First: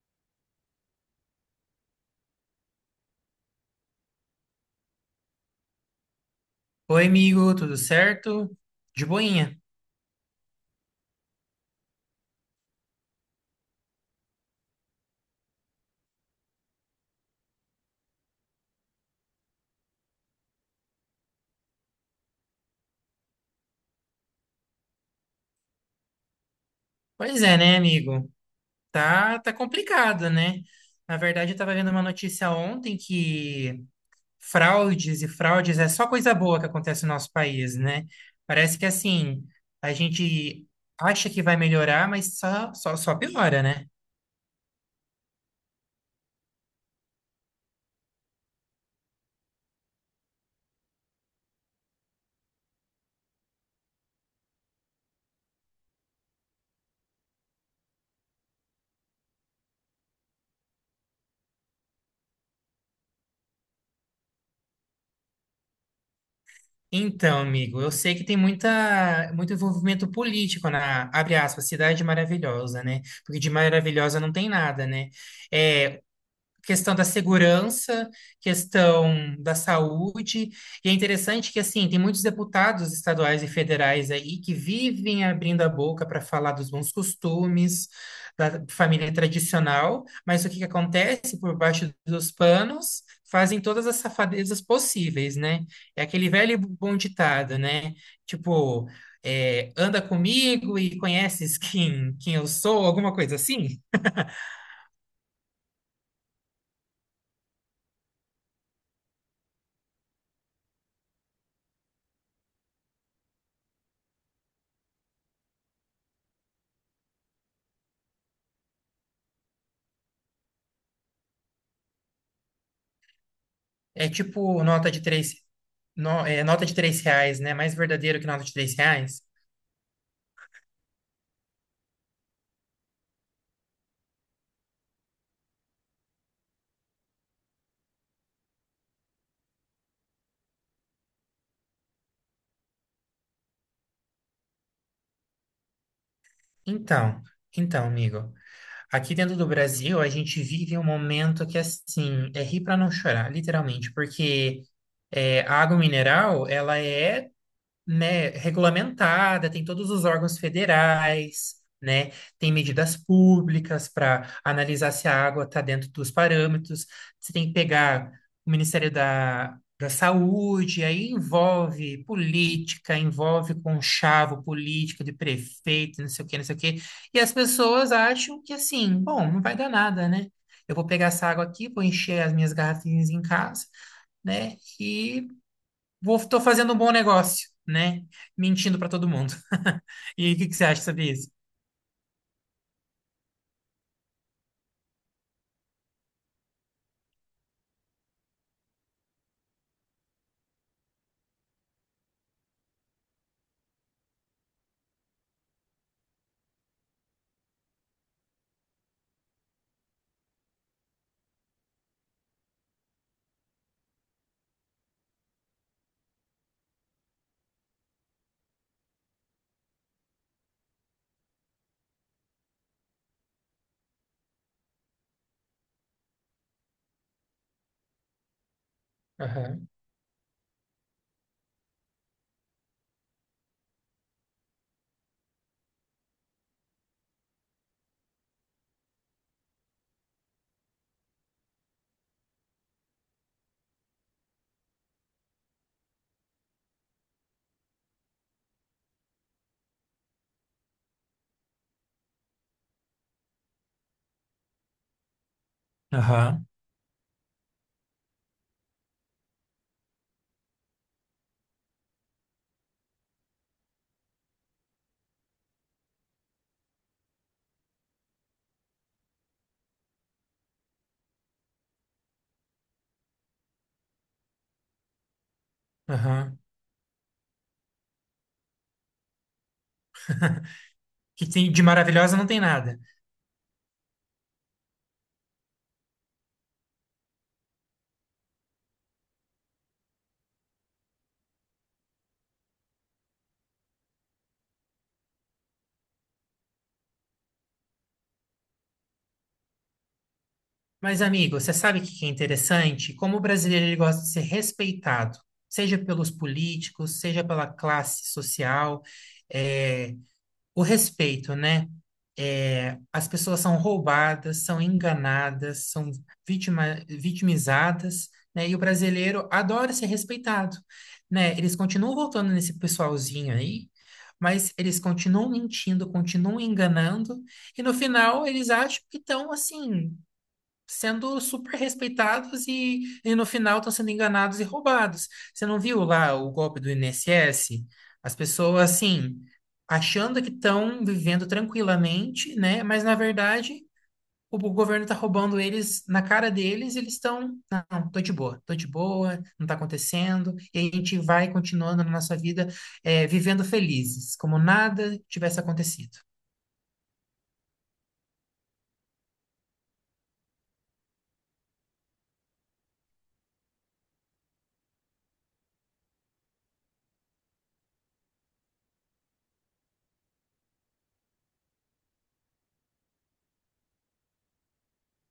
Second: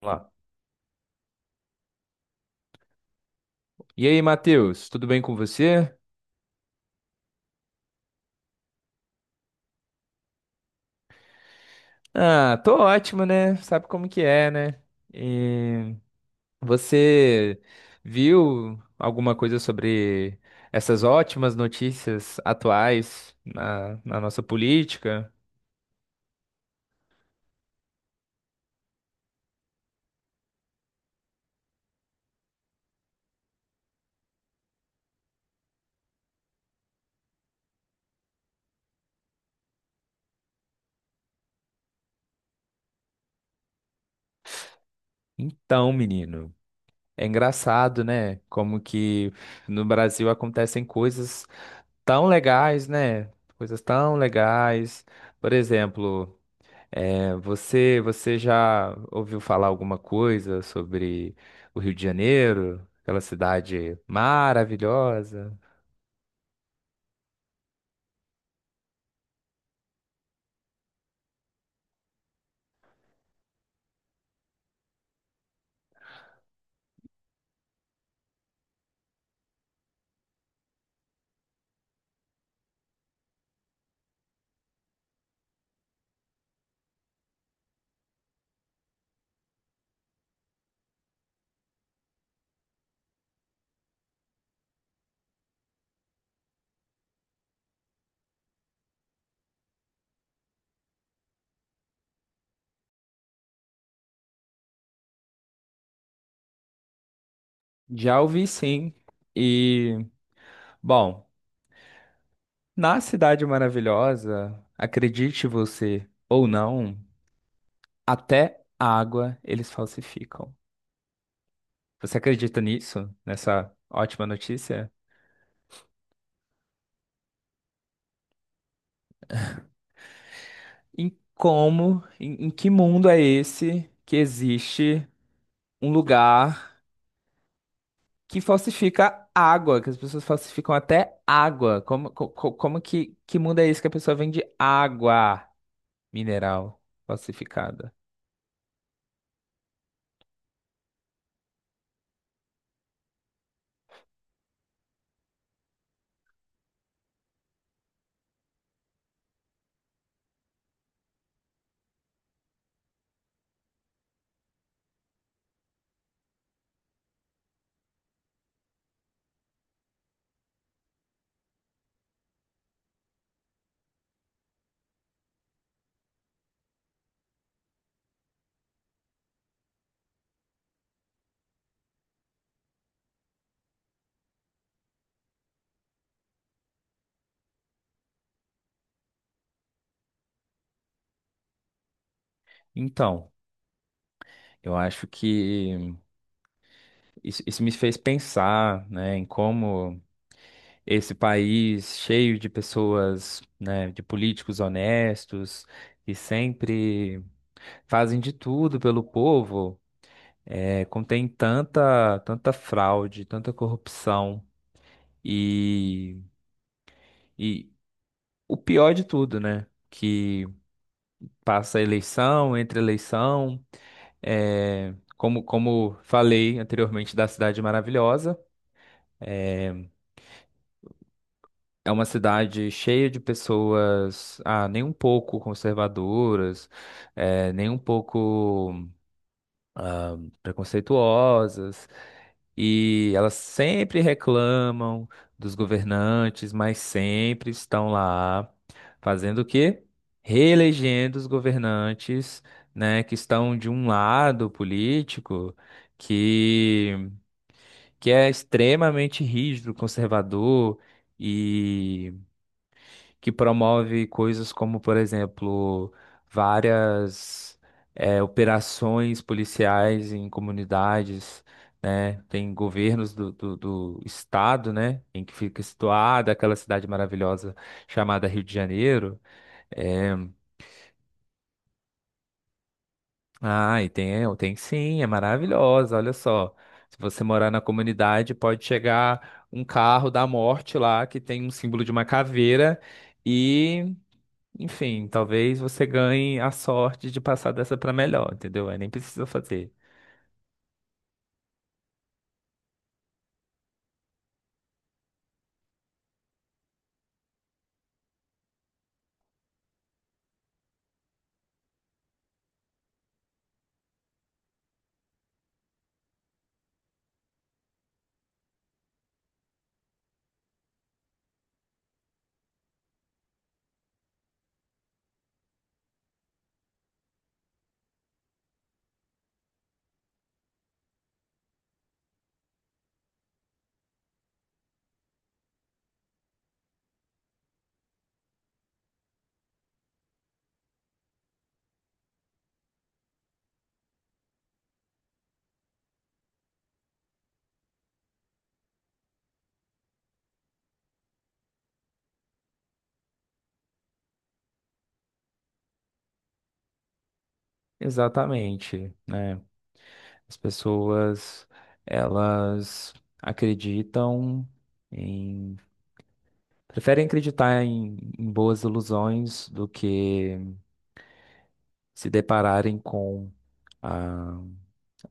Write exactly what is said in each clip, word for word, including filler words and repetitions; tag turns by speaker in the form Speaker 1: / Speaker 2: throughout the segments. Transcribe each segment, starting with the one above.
Speaker 1: Vamos lá. E aí, Matheus, tudo bem com você?
Speaker 2: Oi, amigo, tudo certo? De boinha.
Speaker 1: Ah, tô ótimo, né? Sabe como que é, né? E você viu alguma coisa sobre essas ótimas notícias atuais na, na nossa política?
Speaker 2: Pois é, né, amigo? Tá, tá complicado, né? Na verdade, eu tava vendo uma notícia ontem que fraudes e fraudes é só coisa boa que acontece no nosso país, né? Parece que assim, a gente acha que vai melhorar, mas só, só, só piora, né?
Speaker 1: Então, menino, é engraçado, né? Como que no Brasil acontecem coisas tão legais, né? Coisas tão legais. Por exemplo. É, você, você já ouviu falar alguma coisa sobre o Rio de Janeiro, aquela cidade maravilhosa?
Speaker 2: Então, amigo, eu sei que tem muita, muito envolvimento político na, abre aspas, Cidade Maravilhosa, né? Porque de maravilhosa não tem nada, né? É, questão da segurança, questão da saúde. E é interessante que, assim, tem muitos deputados estaduais e federais aí que vivem abrindo a boca para falar dos bons costumes, da família tradicional, mas o que que acontece por baixo dos panos? Fazem todas as safadezas possíveis, né? É aquele velho e bom ditado, né? Tipo, é, anda comigo e conheces quem, quem eu sou, alguma coisa assim.
Speaker 1: Já ouvi sim. E, bom, na cidade maravilhosa, acredite você ou não, até a água eles falsificam. Você acredita nisso? Nessa
Speaker 2: É
Speaker 1: ótima
Speaker 2: tipo nota
Speaker 1: notícia?
Speaker 2: de três, no- é, nota de três reais, né? Mais verdadeiro que nota de três reais?
Speaker 1: Em como, em, em que mundo é esse que existe um lugar que falsifica água, que as pessoas falsificam até água. Como, co- co- como que, que mundo é esse que a pessoa vende água mineral
Speaker 2: Então, então,
Speaker 1: falsificada?
Speaker 2: amigo, aqui dentro do Brasil a gente vive um momento que assim é rir para não chorar, literalmente, porque é, a água mineral ela é, né, regulamentada, tem todos os órgãos federais, né, tem medidas públicas para analisar se a água está dentro dos parâmetros, você tem que pegar o Ministério da, da Saúde, aí envolve política, envolve conchavo político de prefeito, não sei o que, não sei o que, e as pessoas acham que assim, bom, não vai dar nada, né? Eu vou pegar essa água aqui, vou encher as minhas garrafinhas em casa, né? E vou, tô fazendo um bom negócio, né? Mentindo para todo mundo. E aí, o que que você acha sobre isso?
Speaker 1: Então, eu acho que isso, isso me fez pensar, né, em como esse país cheio de pessoas, né, de políticos honestos, que sempre fazem de tudo pelo povo, é, contém tanta, tanta fraude, tanta corrupção. E, e, o pior de tudo, né? Que passa eleição, entre eleição, é, como, como falei anteriormente da Cidade Maravilhosa,
Speaker 2: Aham.
Speaker 1: é uma cidade cheia de pessoas, ah, nem um pouco conservadoras, é, nem um pouco preconceituosas. E elas sempre reclamam dos governantes, mas sempre estão lá fazendo o quê? Reelegendo os governantes, né, que estão de um lado político
Speaker 2: Aham,
Speaker 1: que, que é extremamente rígido, conservador, que promove coisas como, por exemplo, várias eh, operações policiais em comunidades, né? Tem governos do, do, do estado, né? Em que fica situada
Speaker 2: aham.
Speaker 1: aquela cidade maravilhosa chamada Rio de Janeiro. É,
Speaker 2: Que tem, de maravilhosa não tem nada.
Speaker 1: ah, e tem, é, tem sim, é maravilhosa, olha só. Se você morar na comunidade, pode chegar um carro da morte lá que tem um símbolo de uma caveira. Enfim, talvez você ganhe a sorte de passar dessa para melhor, entendeu? Aí nem precisa fazer.
Speaker 2: Mas, amigo, você sabe o que que é interessante? Como o brasileiro ele gosta de ser respeitado, seja pelos políticos, seja pela classe social. É, O respeito, né? É, as pessoas são roubadas, são enganadas, são vitima, vitimizadas, né? E o brasileiro adora ser respeitado, né? Eles continuam voltando nesse pessoalzinho aí, mas eles continuam mentindo, continuam enganando, e no final eles acham que estão assim sendo super respeitados e, e no final estão sendo enganados e roubados. Você não viu lá o golpe do I N S S? As pessoas, assim, achando que estão vivendo tranquilamente, né? Mas, na verdade, o, o governo está roubando eles na cara deles, e eles estão, não, tô de boa, tô de boa, não tá acontecendo, e a gente vai continuando na nossa vida, eh, vivendo felizes, como nada tivesse acontecido.
Speaker 1: Exatamente, né? As pessoas, elas acreditam em... Preferem acreditar em, em boas ilusões do que se depararem com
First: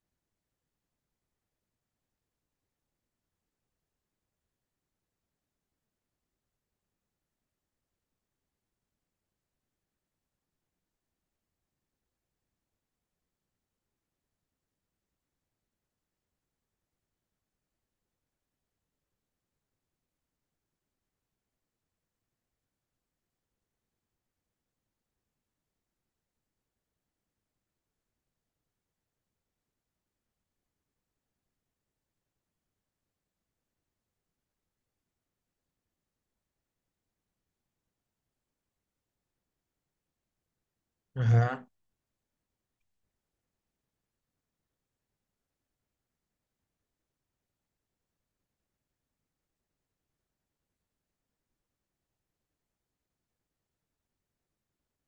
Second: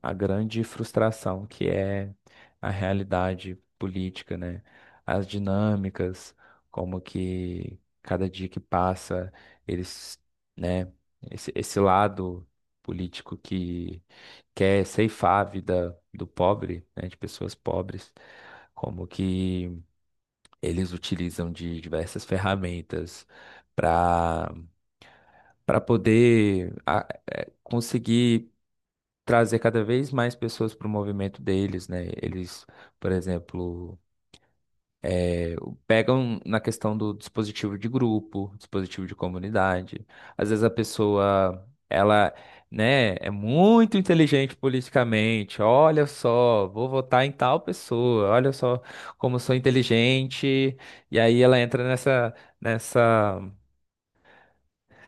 Speaker 1: a grande frustração que é a realidade política, né? As dinâmicas, como que cada dia que passa, eles, né, esse, esse lado político que quer ceifar a vida do pobre, né, de pessoas pobres, como que eles utilizam de diversas ferramentas para para poder a- conseguir trazer cada vez mais pessoas para o movimento deles, né? Eles, por exemplo, pegam na questão do dispositivo de grupo, dispositivo de comunidade. Às vezes a pessoa,
Speaker 2: Aham.
Speaker 1: ela, né, é muito inteligente politicamente. Olha só, vou votar em tal pessoa. Olha só como eu sou inteligente. E aí ela entra nessa nessa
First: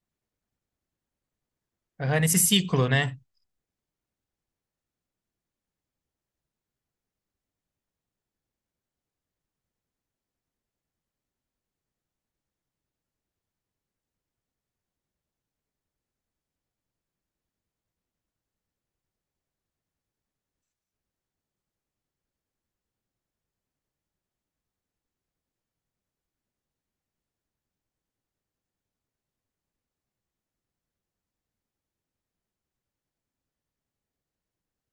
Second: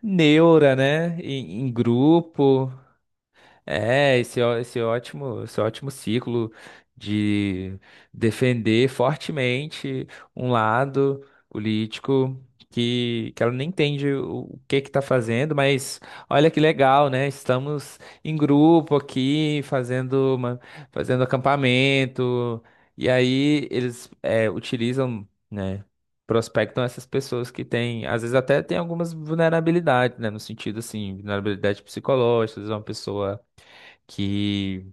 Speaker 1: neura, né, em, em
Speaker 2: Aham, nesse
Speaker 1: grupo.
Speaker 2: ciclo, né?
Speaker 1: É, esse, ó- esse ótimo, esse ótimo ciclo de defender fortemente um lado político que, que ela nem entende o, o que que tá fazendo, mas olha que legal, né? Estamos em grupo aqui, fazendo uma, fazendo acampamento, e aí eles é, utilizam, né? Prospectam essas pessoas que têm, às vezes até tem algumas vulnerabilidades, né? No sentido assim, vulnerabilidade psicológica, às vezes é uma pessoa que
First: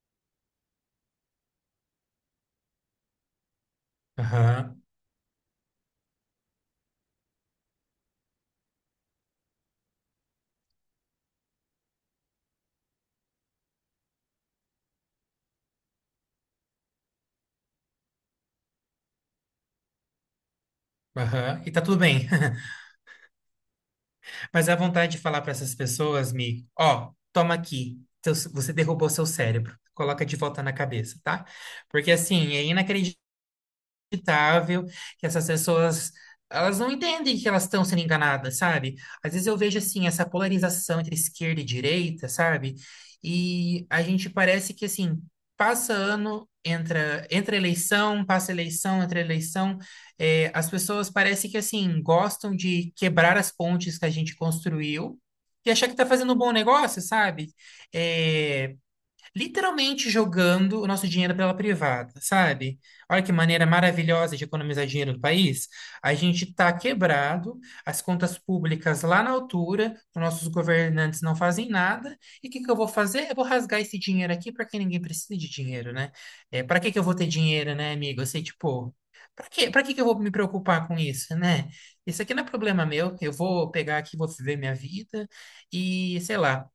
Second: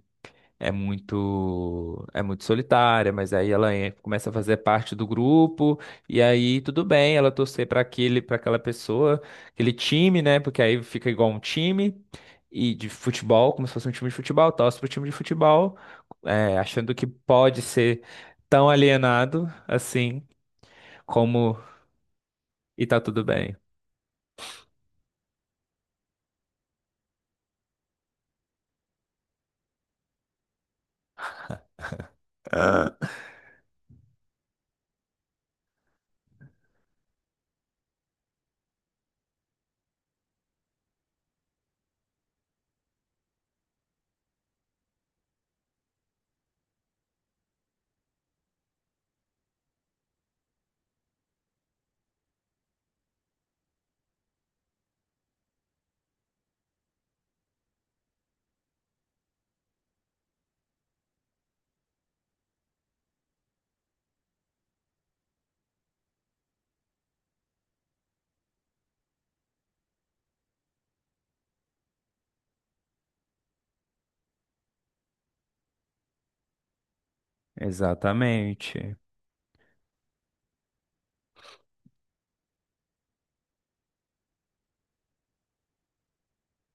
Speaker 1: é muito é muito solitária, mas aí ela en- começa a fazer
Speaker 2: Aham,
Speaker 1: parte do grupo e aí tudo bem, ela torcer para aquele para aquela pessoa, aquele time, né? Porque aí fica igual um time e de futebol, como se fosse um time de futebol, torce pro time de futebol, é, achando que pode ser tão alienado assim como
Speaker 2: aham, e tá tudo bem.
Speaker 1: e tá tudo bem.
Speaker 2: Mas a vontade de falar para essas pessoas, Mi, ó, toma aqui, seu- você derrubou seu cérebro, coloca de volta na cabeça, tá? Porque assim, é
Speaker 1: Ah,
Speaker 2: inacreditável, inacreditável que essas pessoas elas não entendem que elas estão sendo enganadas, sabe? Às vezes eu vejo assim essa polarização entre esquerda e direita, sabe? E a gente parece que assim passa ano, entra, entra eleição, passa eleição, entra eleição, é, as pessoas parece que assim gostam de quebrar as pontes que a gente construiu. E achar que está fazendo um bom negócio, sabe? É, literalmente jogando o nosso dinheiro pela privada, sabe? Olha que maneira maravilhosa de economizar dinheiro do país. A gente está quebrado, as contas públicas lá na altura, os nossos governantes não fazem nada. E o que que eu vou fazer? Eu vou rasgar esse dinheiro aqui para que ninguém precise de dinheiro, né? É, para que que eu vou ter dinheiro, né, amigo? Eu sei, tipo,
Speaker 1: Exatamente,
Speaker 2: para que, para que que eu vou me preocupar com isso, né? Isso aqui não é problema meu, eu vou pegar aqui, vou viver minha vida e sei lá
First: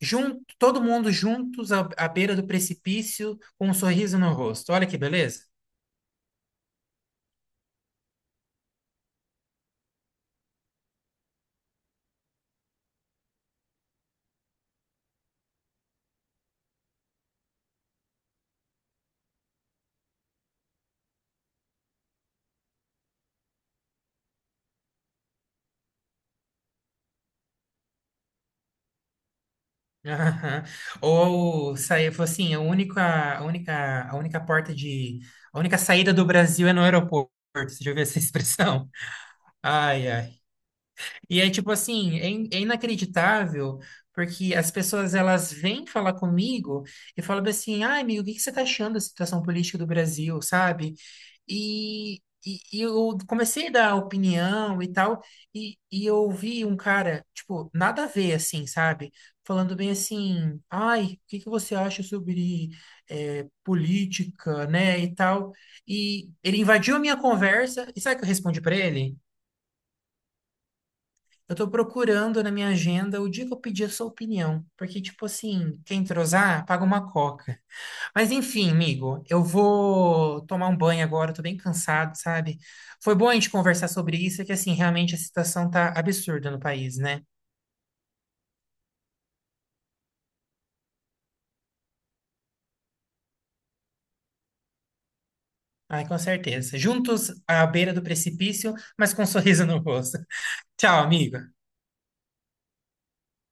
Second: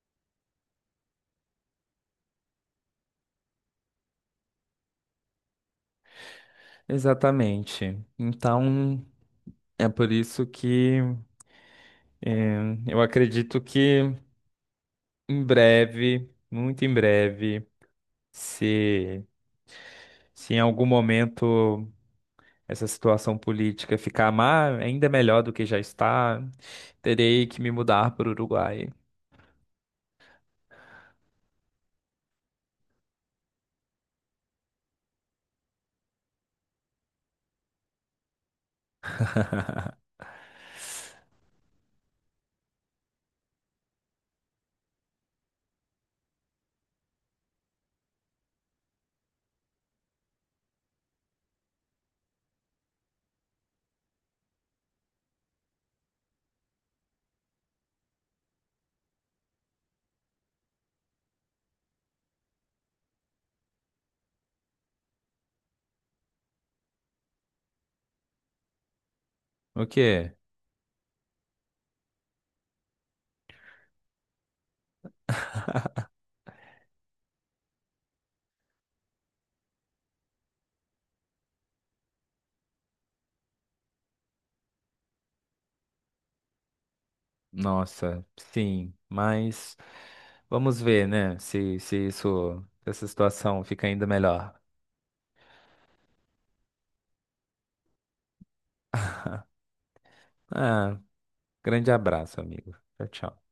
Speaker 2: junto, todo mundo juntos à, à beira do precipício com um sorriso no rosto. Olha que beleza.
Speaker 1: exatamente. Então, é por isso que é, eu acredito que em breve, muito em breve, se, se em algum momento essa situação política ficar má, ainda melhor do que já está, terei que me mudar para o Uruguai.
Speaker 2: Aham. Ou sair, falou assim, a única, a única, a única porta de, a única saída do Brasil é no aeroporto. Você já ouviu essa expressão? Ai, ai. E é tipo assim, é, in- é inacreditável, porque as pessoas elas vêm falar comigo e falam bem assim, ai, amigo, o que que você tá achando da situação política do Brasil, sabe? E, e, e eu comecei a dar opinião e tal, e, e eu ouvi um cara, tipo, nada a ver, assim, sabe? Falando bem assim, ai, o que que você acha sobre eh, política, né, e tal. E ele invadiu a minha conversa, e sabe o que eu respondi para ele?
Speaker 1: O quê?
Speaker 2: Eu tô procurando na minha agenda o dia que eu pedi a sua opinião. Porque, tipo assim, quem entrosar, paga uma coca. Mas enfim, amigo, eu vou tomar um banho agora, eu tô bem cansado, sabe? Foi bom a gente conversar sobre isso, é que assim, realmente a situação tá absurda no país, né?
Speaker 1: Nossa, sim, mas vamos ver, né? Se, se isso, se essa situação fica ainda melhor.
Speaker 2: Ai, com certeza. Juntos à beira do precipício, mas com um sorriso no rosto.
Speaker 1: Ah,
Speaker 2: Tchau, amigo.
Speaker 1: grande abraço, amigo. Tchau, tchau.